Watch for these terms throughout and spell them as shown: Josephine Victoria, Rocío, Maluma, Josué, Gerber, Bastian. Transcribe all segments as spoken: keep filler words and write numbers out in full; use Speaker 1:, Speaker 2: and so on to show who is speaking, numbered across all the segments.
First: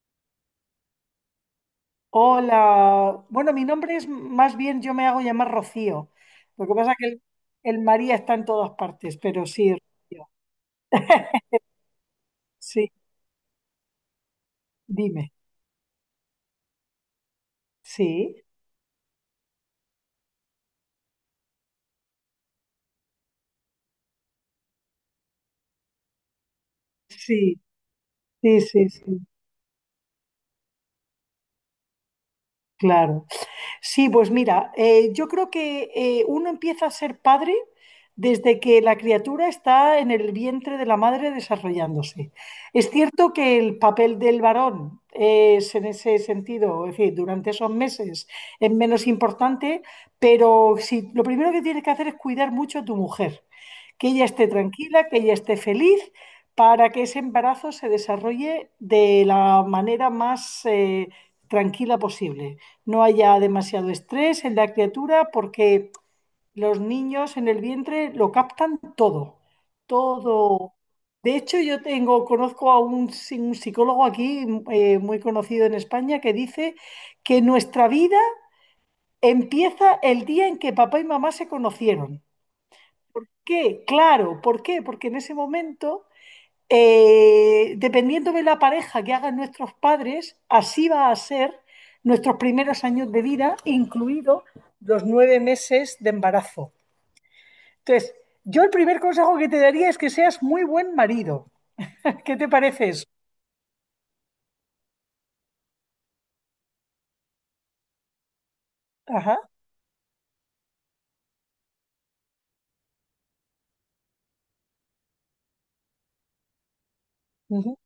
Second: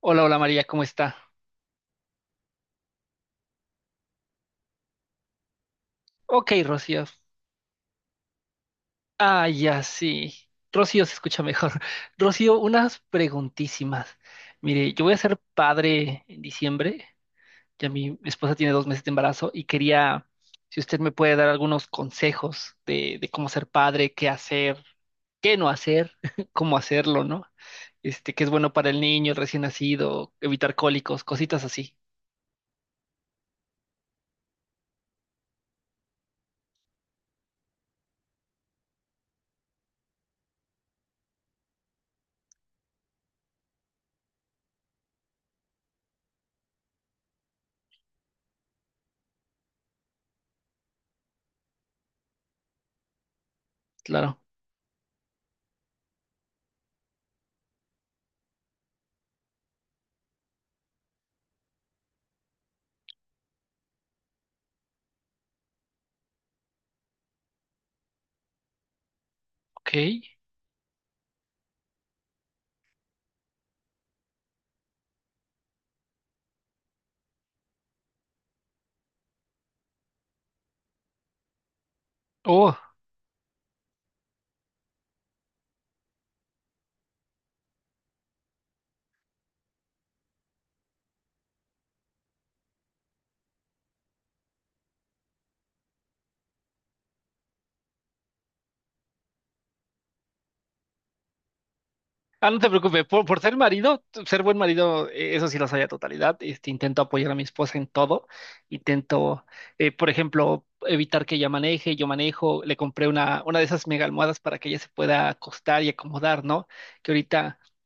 Speaker 1: Hola, hola María, ¿cómo está?
Speaker 2: Hola, bueno, mi nombre es más bien, yo me hago llamar Rocío.
Speaker 1: Ok,
Speaker 2: Lo que pasa es
Speaker 1: Rocío.
Speaker 2: que el, el María está en todas partes, pero
Speaker 1: Ah,
Speaker 2: sí,
Speaker 1: ya
Speaker 2: Rocío.
Speaker 1: sí. Rocío se escucha mejor. Rocío,
Speaker 2: Sí,
Speaker 1: unas preguntísimas. Mire, yo voy a
Speaker 2: dime.
Speaker 1: ser padre en diciembre. Ya mi
Speaker 2: Sí,
Speaker 1: esposa tiene dos meses de embarazo y quería, si usted me puede dar algunos consejos de, de cómo ser padre, qué hacer, qué no hacer, cómo hacerlo, ¿no?
Speaker 2: sí,
Speaker 1: Este, qué es
Speaker 2: sí,
Speaker 1: bueno para
Speaker 2: sí,
Speaker 1: el
Speaker 2: sí,
Speaker 1: niño, el recién nacido, evitar cólicos, cositas así.
Speaker 2: claro. Sí, pues mira, eh, yo creo que eh, uno empieza a ser padre desde que la criatura está en el vientre de la madre desarrollándose. Es cierto que el papel del varón es en ese sentido, es decir, durante esos meses es menos importante, pero si, lo primero que tienes que hacer es cuidar mucho a tu mujer, que ella
Speaker 1: Claro.
Speaker 2: esté tranquila, que ella esté feliz, para que ese embarazo se desarrolle de la manera más eh, tranquila posible, no haya demasiado estrés en la criatura porque los niños en el vientre lo captan todo,
Speaker 1: Ok.
Speaker 2: todo. De hecho, yo tengo, conozco a un, psi- un psicólogo aquí eh, muy conocido en España que dice que nuestra vida empieza el día en que papá y mamá se conocieron.
Speaker 1: Oh.
Speaker 2: ¿Qué? Claro, ¿por qué? Porque en ese momento eh, dependiendo de la pareja que hagan nuestros padres, así va a ser nuestros primeros años de vida, incluidos los nueve meses de embarazo. Entonces, yo el primer consejo que te daría es que seas muy buen marido. ¿Qué te
Speaker 1: Ah, no te
Speaker 2: parece
Speaker 1: preocupes,
Speaker 2: eso?
Speaker 1: por, por ser marido, ser buen marido, eh, eso sí lo soy a totalidad. Este, intento apoyar a mi esposa en todo.
Speaker 2: Ajá,
Speaker 1: Intento, eh, por ejemplo, evitar que ella maneje, yo manejo. Le compré una, una de esas mega almohadas para que ella se pueda acostar y acomodar, ¿no? Que ahorita
Speaker 2: ujú,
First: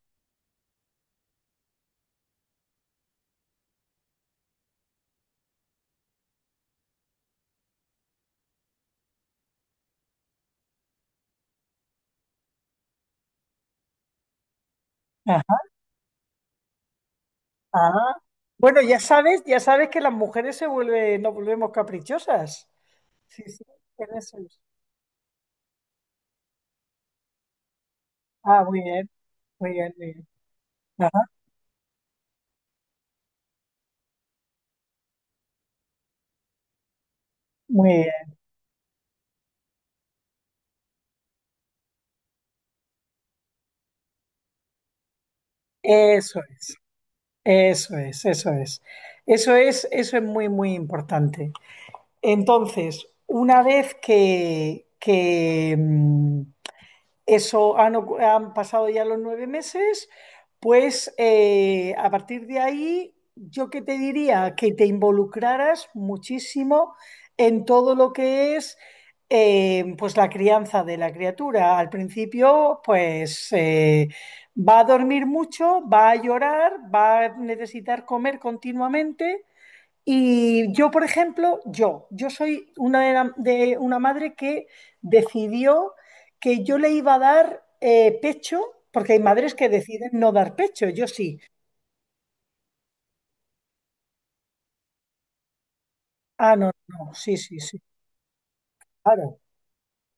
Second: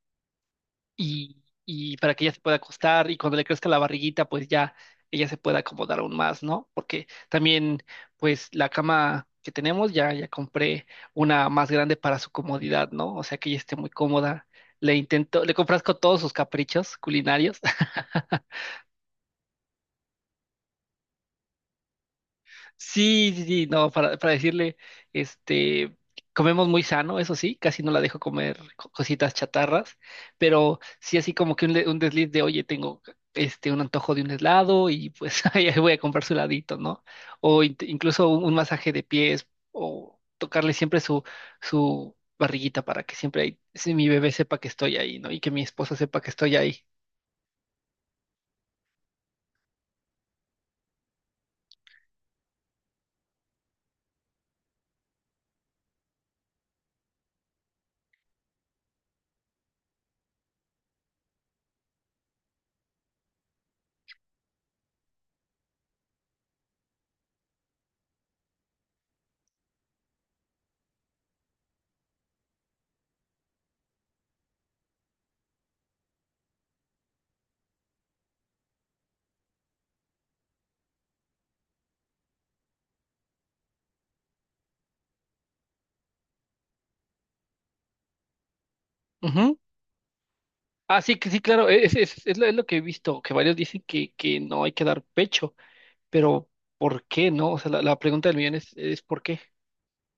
Speaker 1: y, y para que ella se pueda acostar y cuando le crezca la barriguita, pues ya ella se pueda acomodar aún más, ¿no? Porque también, pues la cama que tenemos, ya, ya compré una más grande para su comodidad, ¿no? O sea que ella esté muy cómoda. Le intento, le
Speaker 2: ajá,
Speaker 1: complazco todos sus caprichos culinarios.
Speaker 2: ajá. Bueno, ya sabes, ya sabes que las mujeres se vuelven, nos volvemos caprichosas.
Speaker 1: Sí,
Speaker 2: Sí,
Speaker 1: sí,
Speaker 2: sí,
Speaker 1: sí, no, para,
Speaker 2: en
Speaker 1: para
Speaker 2: eso es.
Speaker 1: decirle, este, comemos muy sano, eso sí, casi no la dejo comer
Speaker 2: Ah, muy
Speaker 1: co-
Speaker 2: bien,
Speaker 1: cositas
Speaker 2: muy bien,
Speaker 1: chatarras,
Speaker 2: muy bien.
Speaker 1: pero sí
Speaker 2: Ajá,
Speaker 1: así como que un, le- un desliz de, oye, tengo este, un antojo de un helado y pues ahí voy a comprar su heladito, ¿no? O in-
Speaker 2: muy
Speaker 1: incluso
Speaker 2: bien.
Speaker 1: un, un masaje de pies o tocarle siempre su, su barriguita para que siempre ahí, si mi bebé sepa que estoy ahí, ¿no? Y que mi esposa sepa que
Speaker 2: Eso
Speaker 1: estoy
Speaker 2: es.
Speaker 1: ahí.
Speaker 2: Eso es, eso es. Eso es, eso es muy, muy importante. Entonces, una vez que, que, mm, eso han, ocu- han pasado ya los nueve meses, pues eh, a partir de ahí, yo que te diría que te involucraras muchísimo en todo lo que es eh, pues la crianza de la criatura. Al principio, pues eh, va a dormir mucho, va a llorar, va a necesitar comer continuamente y yo, por ejemplo, yo, yo soy una de, la- de una madre que decidió que yo le iba a dar eh, pecho, porque hay madres
Speaker 1: Ujú.
Speaker 2: que deciden no dar pecho,
Speaker 1: Ah,
Speaker 2: yo
Speaker 1: sí, que sí,
Speaker 2: sí.
Speaker 1: claro, e, es, es, es lo, es lo que he visto, que varios dicen que, que no hay que dar pecho, pero
Speaker 2: Ah, no,
Speaker 1: ¿por
Speaker 2: no,
Speaker 1: qué
Speaker 2: sí,
Speaker 1: no? O
Speaker 2: sí,
Speaker 1: sea,
Speaker 2: sí,
Speaker 1: la, la pregunta del millón es, es ¿por qué?
Speaker 2: claro,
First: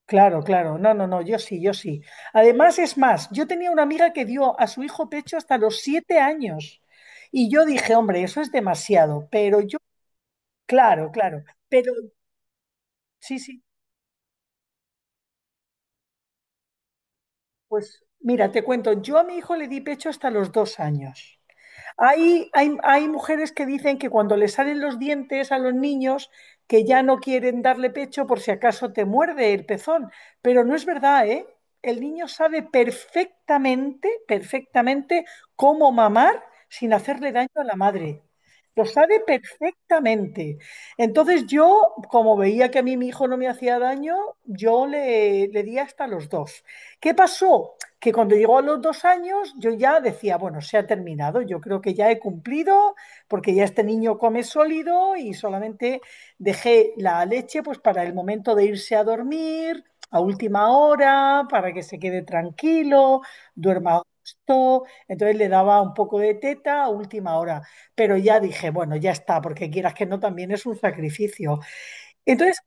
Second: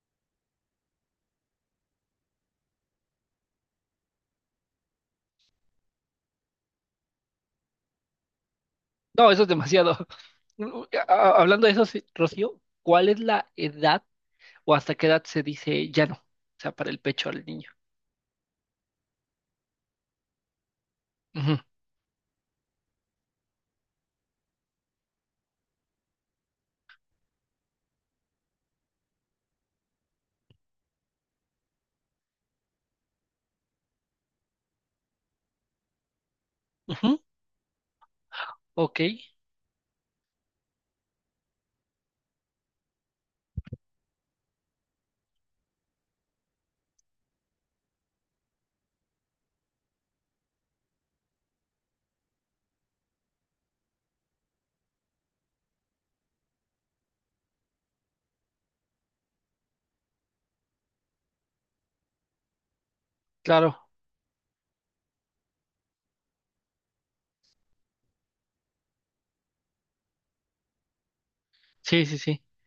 Speaker 2: claro, claro, no, no, no, yo sí, yo sí. Además, es más, yo tenía una amiga que dio a su hijo pecho hasta los siete años y yo dije, hombre, eso es demasiado,
Speaker 1: No, eso es
Speaker 2: pero yo,
Speaker 1: demasiado.
Speaker 2: claro,
Speaker 1: A- a-
Speaker 2: claro,
Speaker 1: Hablando de eso,
Speaker 2: pero
Speaker 1: sí, Rocío, ¿cuál es
Speaker 2: sí,
Speaker 1: la
Speaker 2: sí,
Speaker 1: edad o hasta qué edad se dice ya no? O sea, para el pecho al niño.
Speaker 2: pues mira, te cuento, yo a mi hijo le di pecho hasta los dos años.
Speaker 1: Ujú,
Speaker 2: Hay, hay, hay mujeres que dicen que cuando le salen los dientes a los niños, que ya no quieren darle pecho por si acaso te muerde el pezón. Pero no es verdad, ¿eh? El niño sabe perfectamente, perfectamente cómo mamar sin
Speaker 1: ujú,
Speaker 2: hacerle daño a la madre. Lo
Speaker 1: ok,
Speaker 2: sabe perfectamente. Entonces yo, como veía que a mí mi hijo no me hacía daño, yo le, le di hasta los dos. ¿Qué pasó? Que cuando llegó a los dos años yo ya decía, bueno, se ha terminado, yo creo que ya he cumplido, porque ya este niño come sólido y solamente dejé la leche pues para el momento de irse a dormir, a última hora, para que se quede tranquilo,
Speaker 1: claro.
Speaker 2: duerma a gusto, entonces le daba un poco de teta a última hora, pero ya dije, bueno, ya está, porque quieras que no, también es un sacrificio.
Speaker 1: Sí, sí, sí.
Speaker 2: Entonces,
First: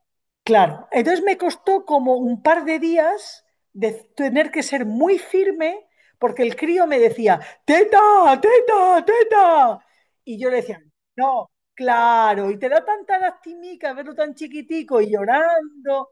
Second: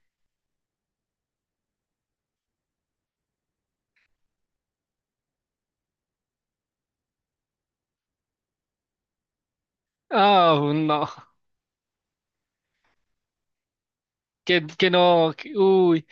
Speaker 2: claro, entonces me costó como un par de días de tener que ser muy firme porque el crío me decía, teta, teta, teta. Y yo
Speaker 1: Ah,
Speaker 2: le decía,
Speaker 1: no.
Speaker 2: no, claro, y te da tanta lastimica verlo tan
Speaker 1: Que, que
Speaker 2: chiquitico y
Speaker 1: no. Que- uy.
Speaker 2: llorando.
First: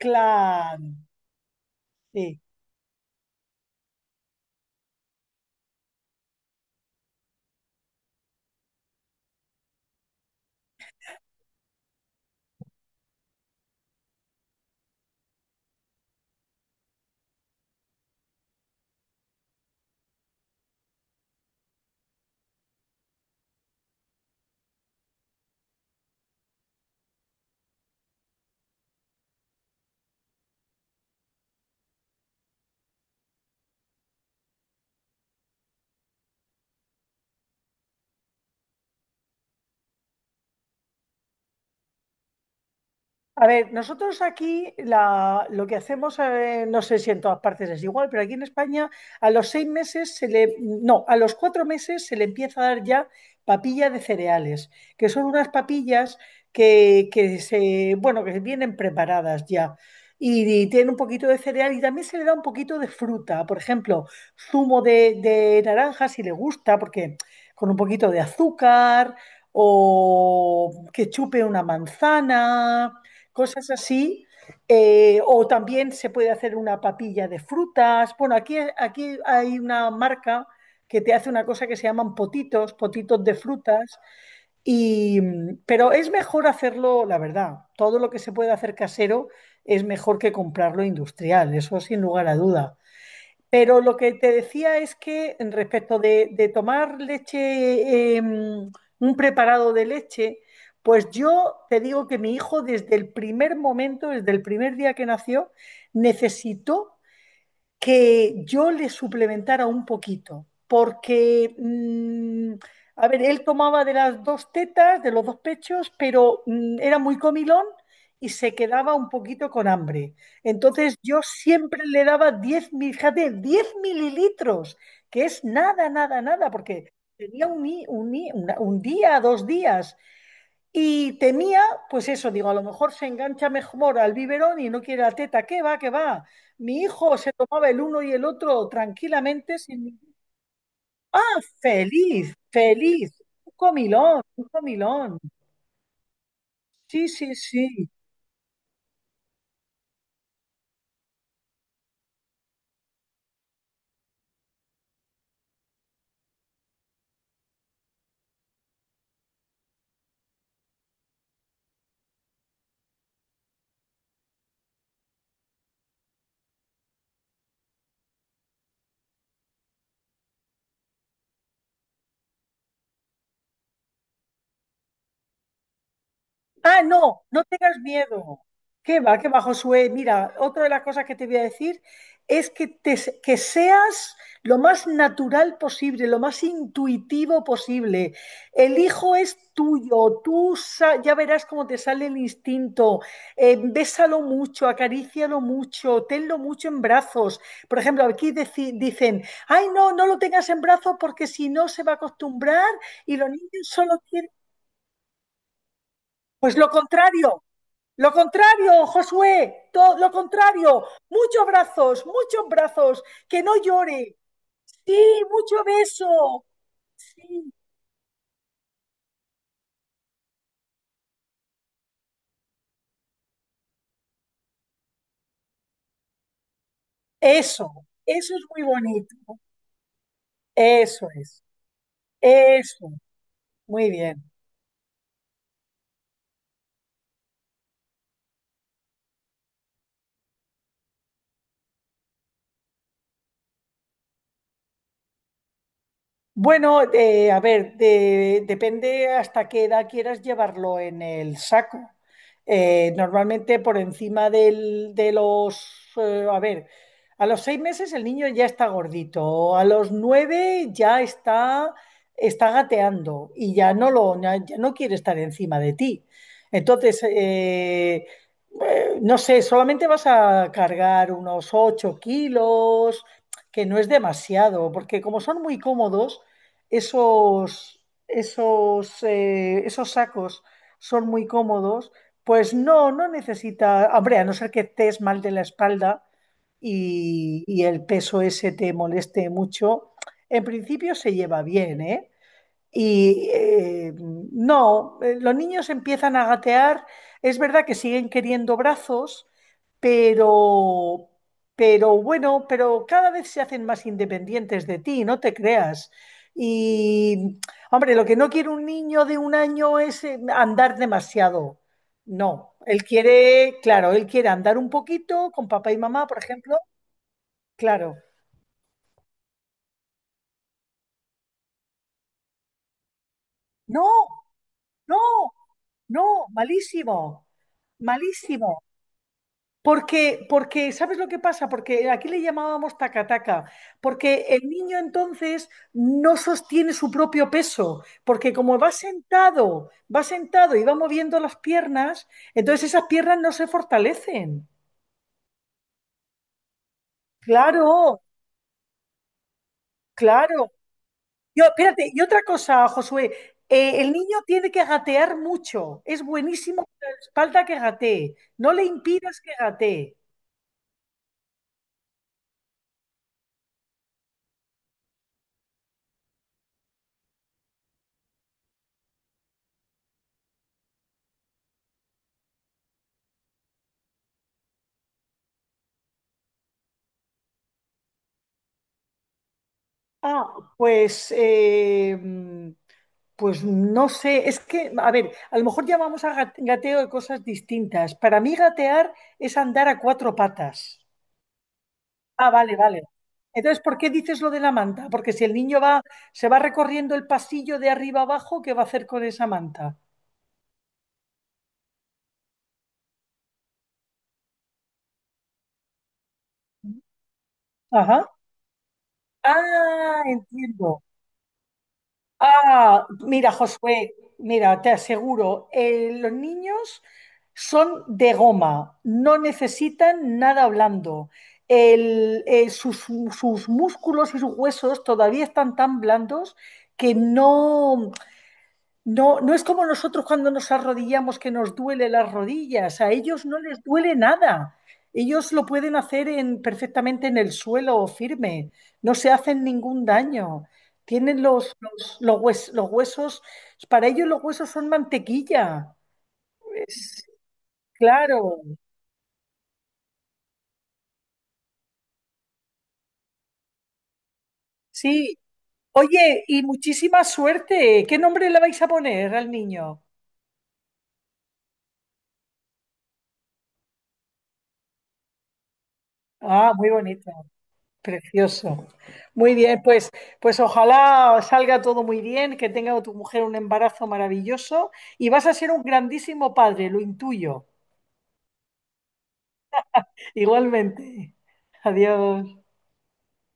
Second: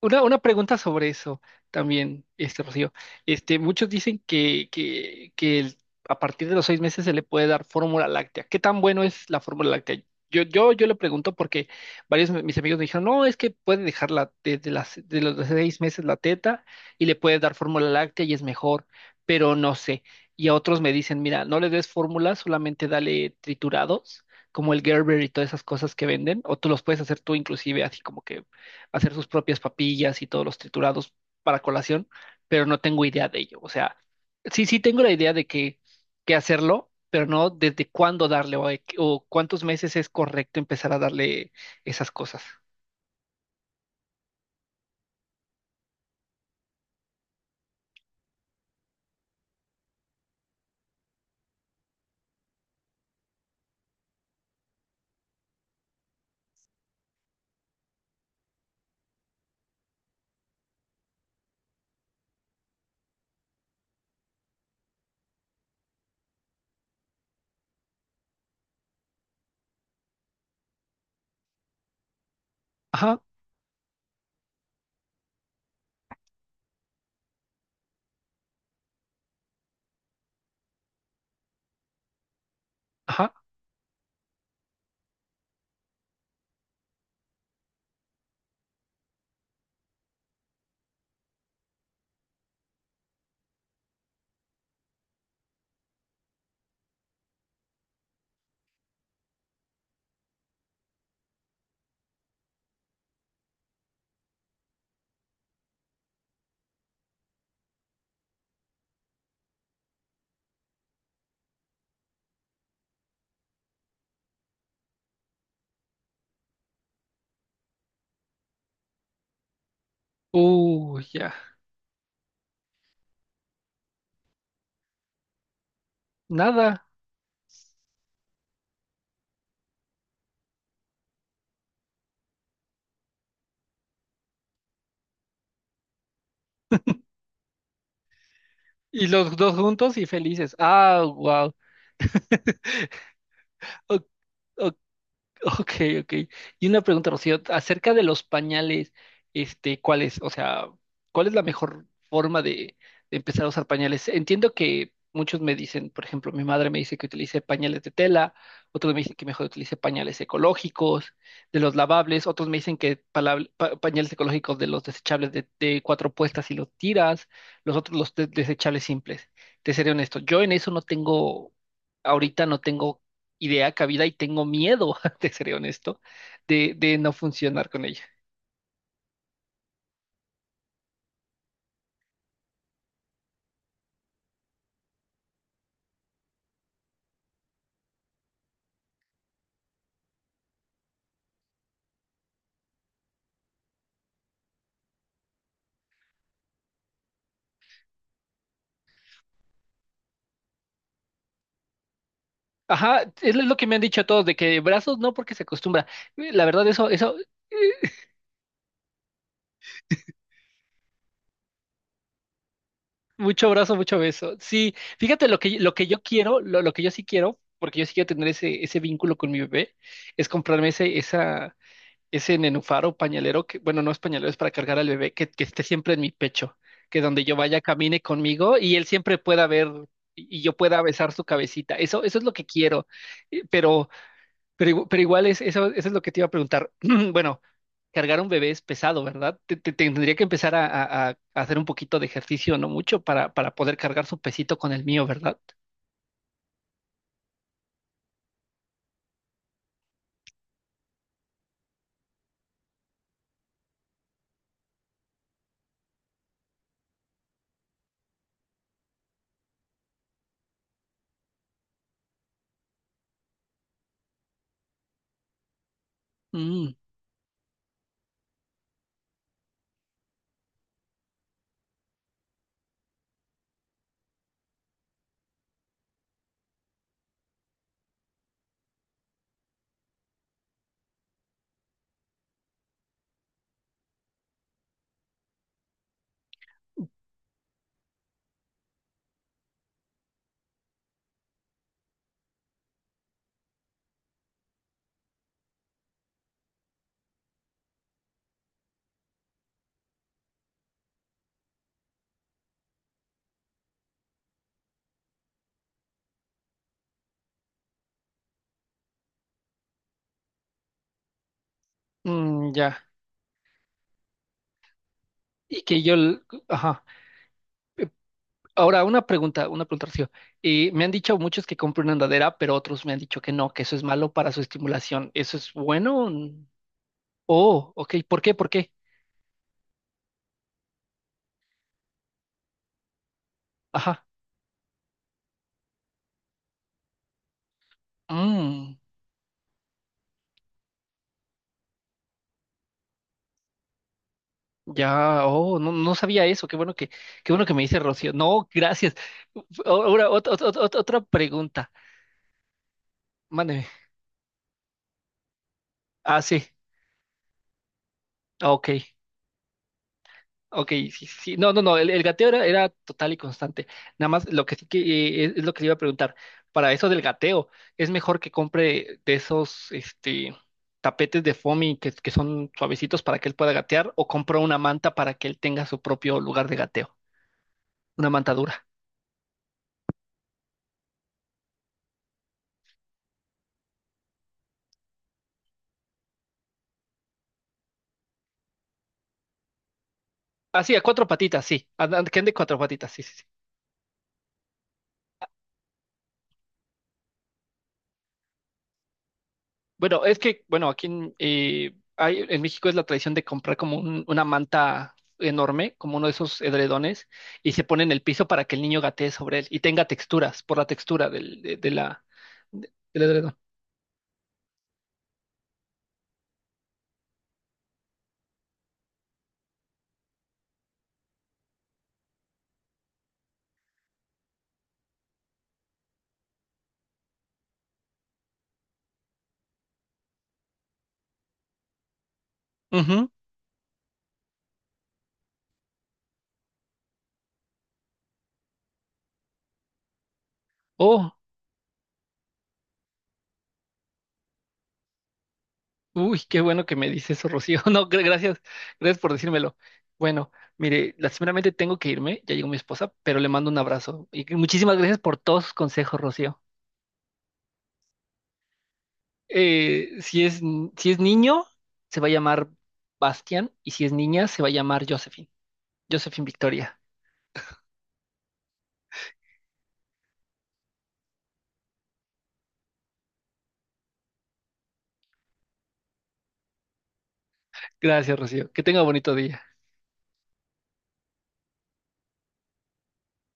Speaker 1: Una, una pregunta sobre eso también,
Speaker 2: sí.
Speaker 1: este Rocío. Este, muchos dicen que, que, que el- a partir de los seis meses se le puede dar fórmula láctea. ¿Qué tan bueno es la fórmula láctea? Yo, yo, yo le pregunto porque varios de mis amigos me dijeron, no, es que puede dejar la, desde las, de los seis meses la teta y le puede dar fórmula láctea y es mejor, pero no sé. Y a otros me dicen, mira, no le des fórmula, solamente dale triturados, como el Gerber y todas esas cosas que venden, o tú los puedes hacer tú inclusive así como que hacer sus propias papillas y todos los triturados para colación, pero no tengo idea de ello. O sea, sí, sí tengo la idea de que, que hacerlo, pero no desde cuándo darle o, de- o cuántos meses es correcto empezar a darle esas cosas.
Speaker 2: A ver, nosotros aquí la- lo que hacemos, eh, no sé si en todas partes es igual, pero aquí en España a los seis meses se le, no, a los cuatro meses se le empieza a dar ya papilla de cereales, que son unas papillas que, que se, bueno, que vienen preparadas ya. Y, tienen un poquito de cereal y también se le da un poquito de fruta, por ejemplo, zumo de, de naranja si le gusta, porque con un poquito de azúcar o que chupe una manzana
Speaker 1: Ajá,
Speaker 2: cosas así. eh, o también se puede hacer una papilla de frutas. Bueno, aquí, aquí hay una marca que te hace una cosa que se llaman potitos, potitos
Speaker 1: ajá.
Speaker 2: de frutas, y, pero es mejor hacerlo, la verdad, todo lo que se puede hacer casero es mejor que comprarlo industrial, eso sin lugar a duda. Pero lo que te decía es que respecto de, de tomar leche, eh, un preparado de leche, pues yo te digo que mi hijo desde el primer momento, desde el primer día que nació, necesitó que yo le suplementara un poquito, porque, mm, a ver, él tomaba de las dos tetas, de los dos pechos, pero mm, era muy comilón y se quedaba un poquito con hambre. Entonces
Speaker 1: Uy,
Speaker 2: yo
Speaker 1: ya.
Speaker 2: siempre le daba diez mil- fíjate, diez mililitros, que es nada, nada, nada,
Speaker 1: Nada.
Speaker 2: porque tenía un, i- un i- una- un día, dos días. Y temía, pues eso, digo, a lo mejor se engancha mejor al biberón y no quiere la teta, ¿qué va, qué va? Mi hijo se tomaba el uno y el otro
Speaker 1: Y los dos
Speaker 2: tranquilamente,
Speaker 1: juntos
Speaker 2: sin.
Speaker 1: y felices. Ah, wow.
Speaker 2: Feliz, feliz, un comilón, un comilón.
Speaker 1: Ok, ok. Y una
Speaker 2: Sí,
Speaker 1: pregunta,
Speaker 2: sí,
Speaker 1: Rocío,
Speaker 2: sí.
Speaker 1: acerca de los pañales, este, ¿cuál es? O sea, ¿cuál es la mejor forma de, de empezar a usar pañales? Entiendo que muchos me dicen, por ejemplo, mi madre me dice que utilice pañales de tela, otros me dicen que mejor utilice pañales ecológicos, de los lavables, otros me dicen que palab- pa- pañales ecológicos de los desechables de, de cuatro puestas y los tiras, los otros los de- desechables simples. Te seré honesto, yo en eso no tengo, ahorita no tengo idea cabida y tengo miedo, te seré honesto, de,
Speaker 2: Ah,
Speaker 1: de no
Speaker 2: no, no
Speaker 1: funcionar
Speaker 2: tengas
Speaker 1: con ella.
Speaker 2: miedo. Qué va, qué va, Josué. Mira, otra de las cosas que te voy a decir es que, te- que seas lo más natural posible, lo más intuitivo posible. El hijo es tuyo, tú sa- ya verás cómo te sale el instinto. Eh, bésalo mucho, acarícialo mucho, tenlo mucho en brazos. Por ejemplo, aquí deci- dicen, ay, no, no lo tengas en brazos porque si no se va a acostumbrar
Speaker 1: Ajá,
Speaker 2: y los
Speaker 1: es
Speaker 2: niños
Speaker 1: lo que me han
Speaker 2: solo
Speaker 1: dicho todos,
Speaker 2: quieren.
Speaker 1: de que brazos no porque se acostumbra. Eh, La
Speaker 2: Pues
Speaker 1: verdad,
Speaker 2: lo
Speaker 1: eso, eso,
Speaker 2: contrario.
Speaker 1: eh,
Speaker 2: Lo contrario, Josué, todo lo contrario. Muchos brazos, muchos brazos, que
Speaker 1: mucho
Speaker 2: no
Speaker 1: brazo, mucho
Speaker 2: llore.
Speaker 1: beso. Sí,
Speaker 2: Sí,
Speaker 1: fíjate lo que,
Speaker 2: mucho
Speaker 1: lo que yo quiero,
Speaker 2: beso.
Speaker 1: lo, lo que yo sí quiero,
Speaker 2: Sí,
Speaker 1: porque yo sí quiero tener ese, ese vínculo con mi bebé, es comprarme ese, esa, ese nenúfar o pañalero que, bueno, no es pañalero, es para cargar al bebé, que, que esté siempre en mi pecho, que donde yo vaya
Speaker 2: eso,
Speaker 1: camine
Speaker 2: eso es
Speaker 1: conmigo
Speaker 2: muy
Speaker 1: y él
Speaker 2: bonito.
Speaker 1: siempre pueda ver, y y yo pueda
Speaker 2: Eso
Speaker 1: besar su
Speaker 2: es,
Speaker 1: cabecita. Eso, eso es lo que quiero.
Speaker 2: eso.
Speaker 1: Eh, Pero,
Speaker 2: Muy bien.
Speaker 1: pero, igu- pero igual es, eso, eso es lo que te iba a preguntar. Bueno, cargar un bebé es pesado, ¿verdad? Te, te- tendría que empezar a, a- a hacer un poquito de ejercicio, no mucho, para, para poder cargar su pesito con el mío, ¿verdad?
Speaker 2: Bueno, eh, a ver, de- depende hasta qué edad quieras llevarlo en el saco. Eh, normalmente por encima del- de los, eh, a ver, a los seis meses el niño ya está gordito, a los nueve ya está, está, gateando y ya no lo, ya ya no quiere estar encima de ti.
Speaker 1: Mm,
Speaker 2: Entonces, eh, eh, no sé, solamente vas a cargar unos ocho kilos, que no es demasiado, porque como son muy cómodos, esos, esos, eh, esos sacos son muy cómodos, pues no, no necesita, hombre, a no ser que estés mal de la espalda y, y el peso ese te moleste mucho, en principio se lleva bien, ¿eh? Y eh, no, eh, los niños empiezan a gatear. Es verdad que siguen queriendo brazos, pero, pero bueno, pero cada vez se hacen más independientes de ti, no te creas. Y, hombre, lo que no quiere un niño de un año es eh, andar demasiado.
Speaker 1: mm,
Speaker 2: No,
Speaker 1: ya.
Speaker 2: él quiere, claro, él quiere andar un poquito con
Speaker 1: Y
Speaker 2: papá y
Speaker 1: que yo,
Speaker 2: mamá, por
Speaker 1: l-
Speaker 2: ejemplo.
Speaker 1: ajá.
Speaker 2: Claro.
Speaker 1: Ahora, una pregunta, una pregunta, Rocío. Y me han dicho muchos que compre una andadera, pero otros me han dicho que no, que eso es
Speaker 2: No,
Speaker 1: malo para su
Speaker 2: no,
Speaker 1: estimulación. ¿Eso es
Speaker 2: no,
Speaker 1: bueno? Mm.
Speaker 2: malísimo,
Speaker 1: Oh, ok. ¿Por qué? ¿Por
Speaker 2: malísimo.
Speaker 1: qué?
Speaker 2: Porque, porque, ¿sabes lo que pasa? Porque aquí le llamábamos tacataca,
Speaker 1: Ajá.
Speaker 2: porque el niño entonces no sostiene su propio peso, porque como va
Speaker 1: Mm,
Speaker 2: sentado, va sentado y va moviendo las piernas, entonces esas piernas no se fortalecen.
Speaker 1: ya, oh, no, no sabía eso. Qué bueno que, qué bueno que me dice
Speaker 2: Claro,
Speaker 1: Rocío. No, gracias. Ahora, ot-
Speaker 2: claro.
Speaker 1: ot- ot- otra
Speaker 2: Yo,
Speaker 1: pregunta.
Speaker 2: espérate, y otra cosa, Josué,
Speaker 1: Mándeme.
Speaker 2: eh, el niño tiene que gatear mucho, es
Speaker 1: Ah, sí.
Speaker 2: buenísimo para la espalda que gatee, no
Speaker 1: Ah,
Speaker 2: le
Speaker 1: ok.
Speaker 2: impidas que gatee.
Speaker 1: Ok, sí, sí. No, no, no, el, el gateo era, era total y constante. Nada más lo que sí que eh, es, es lo que le iba a preguntar. Para eso del gateo, ¿es mejor que compre de esos este, tapetes de foamy que, que son suavecitos para que él pueda gatear, o compro una manta para que él tenga su propio lugar de gateo? Una manta dura.
Speaker 2: Ah, pues... eh, mm, Pues no sé, es que, a ver, a lo mejor llamamos a gat- gateo de cosas distintas. Para mí gatear es andar a cuatro
Speaker 1: Ah, sí, a
Speaker 2: patas.
Speaker 1: cuatro patitas, sí. Anda- Que
Speaker 2: Ah,
Speaker 1: ande
Speaker 2: vale,
Speaker 1: cuatro
Speaker 2: vale.
Speaker 1: patitas, sí, sí, sí.
Speaker 2: Entonces, ¿por qué dices lo de la manta? Porque si el niño va, se va recorriendo el pasillo de arriba abajo, ¿qué va a hacer con esa manta?
Speaker 1: Bueno, es que, bueno, aquí en, eh, hay- en México es la tradición de comprar como un- una manta enorme, como uno de esos edredones, y se pone en el
Speaker 2: Ajá.
Speaker 1: piso para que el niño gatee sobre él y tenga
Speaker 2: Ah,
Speaker 1: texturas, por la
Speaker 2: entiendo.
Speaker 1: textura del, de, de la, de-
Speaker 2: Ah,
Speaker 1: del
Speaker 2: mira,
Speaker 1: edredón.
Speaker 2: Josué, mira, te aseguro, eh, los niños son de goma, no necesitan nada blando. El- eh, sus, sus músculos y sus huesos todavía están tan blandos que no. No, no es como nosotros cuando nos arrodillamos que nos duele las rodillas, a
Speaker 1: Ujú.
Speaker 2: ellos no les duele nada. Ellos lo pueden hacer en, perfectamente en el suelo firme, no se hacen ningún daño.
Speaker 1: Oh,
Speaker 2: Tienen los, los, los hues- los huesos, para ellos los huesos son mantequilla.
Speaker 1: uy, qué bueno que me
Speaker 2: Es-
Speaker 1: dice eso, Rocío. No, gra-
Speaker 2: claro,
Speaker 1: gracias, gracias por decírmelo. Bueno, mire, lastimeramente tengo que irme, ya llegó mi esposa, pero le mando un abrazo. Y muchísimas gracias por
Speaker 2: sí.
Speaker 1: todos sus consejos,
Speaker 2: Oye,
Speaker 1: Rocío.
Speaker 2: y muchísima suerte. ¿Qué nombre le vais a poner al niño?
Speaker 1: Eh, si es, si es niño, se va a llamar Bastian, y si es niña, se va a llamar Josephine. Josephine
Speaker 2: Ah, muy
Speaker 1: Victoria.
Speaker 2: bonito. Precioso. Muy bien, pues, pues, ojalá salga todo muy bien, que tenga tu mujer un embarazo maravilloso y vas a ser un grandísimo padre, lo intuyo.
Speaker 1: Gracias, Rocío. Que tenga bonito día.
Speaker 2: Igualmente. Adiós.